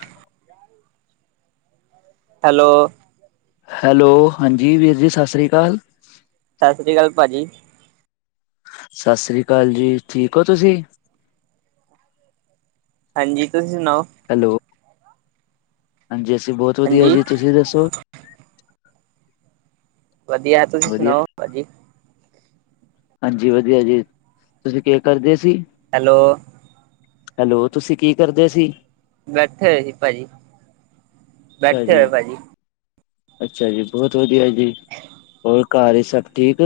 ਹਮ [inaudible] [inaudible] hello! [inaudible] Hello! ਹਾਂਜੀ ਵੀਰ ਜੀ, ਸਤ ਸੀ੍ ਅਕਾਲ। ਸਤਿ ਸ਼੍ਰੀ ਅਕਾਲ ਭਾਜੀ। ਸਤਿ ਸ੍ਰੀ ਅਕਾਲ ਜੀ ਠੀਕ ਓ ਤੁਸੀਂ ਹਾਂਜੀ ਤੁਸੀਂ ਸੁਨਾਓ ਹੈਲੋ ਹਾਂਜੀ ਅਸੀਂ ਬਹੁਤ ਵਧੀਆ ਹਾਂਜੀ, ਜੀ ਤੁਸੀਂ ਦੱਸੋ ਵਧੀਆ ਤੁਸੀਂ ਵਧੀਆ, ਸੁਨਾਓ ਭਾਜੀ ਹਾਂਜੀ ਵਧੀਆ ਜੀ ਤੁਸੀਂ ਕੇ ਕਰਦੇ ਸੀ ਹੈਲੋ ਹੈਲੋ ਤੁਸੀਂ ਕੀ ਕਰਦੇ ਸੀ ਬੈਠੇ ਹੋਏ ਸੀ ਭਾਜੀ ਅੱਛਾ ਬੈਠੇ ਜੀ ਹੋਏ ਭਾਜੀ, ਅੱਛਾ ਜੀ ਬਹੁਤ ਵਧੀਆ ਜੀ ਹੋਰ ਘਰ ਇਚ ਸਭ ਠੀਕ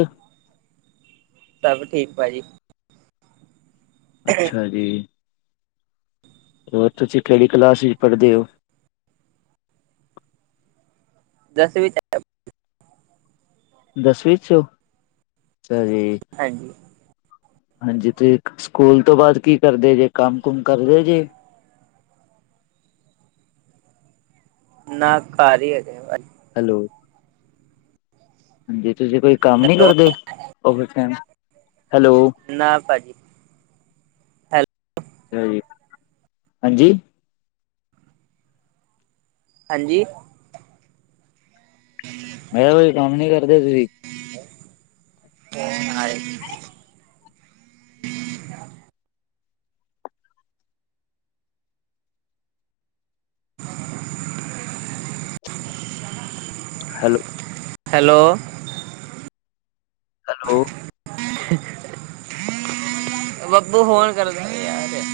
ਸਭ ਠੀਕ ਭਾਜੀ ਅੱਛਾ ਜੀ। ਹੋਰ ਤੁਸੀਂ ਕਿਹੜੀ ਕਲਾੱਸ ਵਿੱਚ ਪੜ੍ਹਦੇ ਹੋ? ਦਸਵੀਂ ਕ--। ਦਸਵੀਂ ਚ ਓ, ਅੱਛਾ ਜੀ। ਹਾਂਜੀ। ਹਾਂਜੀ ਤੇ ਸਕੂਲ ਤੋਂ ਬਾਅਦ ਕੀ ਕਰਦੇ ਜੇ ਕੰਮ ਕੁਮ ਕਰਦੇ ਜੇ ਨਾ ਘਰ ਈ ਹੈਗੇ ਅੱਜ ਹੈਲੋ ਹਾਂਜੀ ਤੁਸੀਂ ਕੋਈ ਕੰਮ ਨੀ ਕਰਦੇ ਓਵਰ ਟਾਈਮ ਹੈਲੋ ਨਾ ਭਾਜੀ ਹੈਲ ਸ ਹਾਂਜੀ [inaudible] ਹਾਂਜੀ ਮੈਂ ਕਿਹਾ ਕੋਈ ਕੰਮ ਨੀ ਕਰਦੇ ਤੁਸੀਂ [unintelligible] ਹੈਲੋ ਹੈਲੋ ਹੈਲੋ ਅ [inaudible] ਬੱਬੂ ਹੋਣ ਕਰਦੇ ਯਾਰ [inaudible]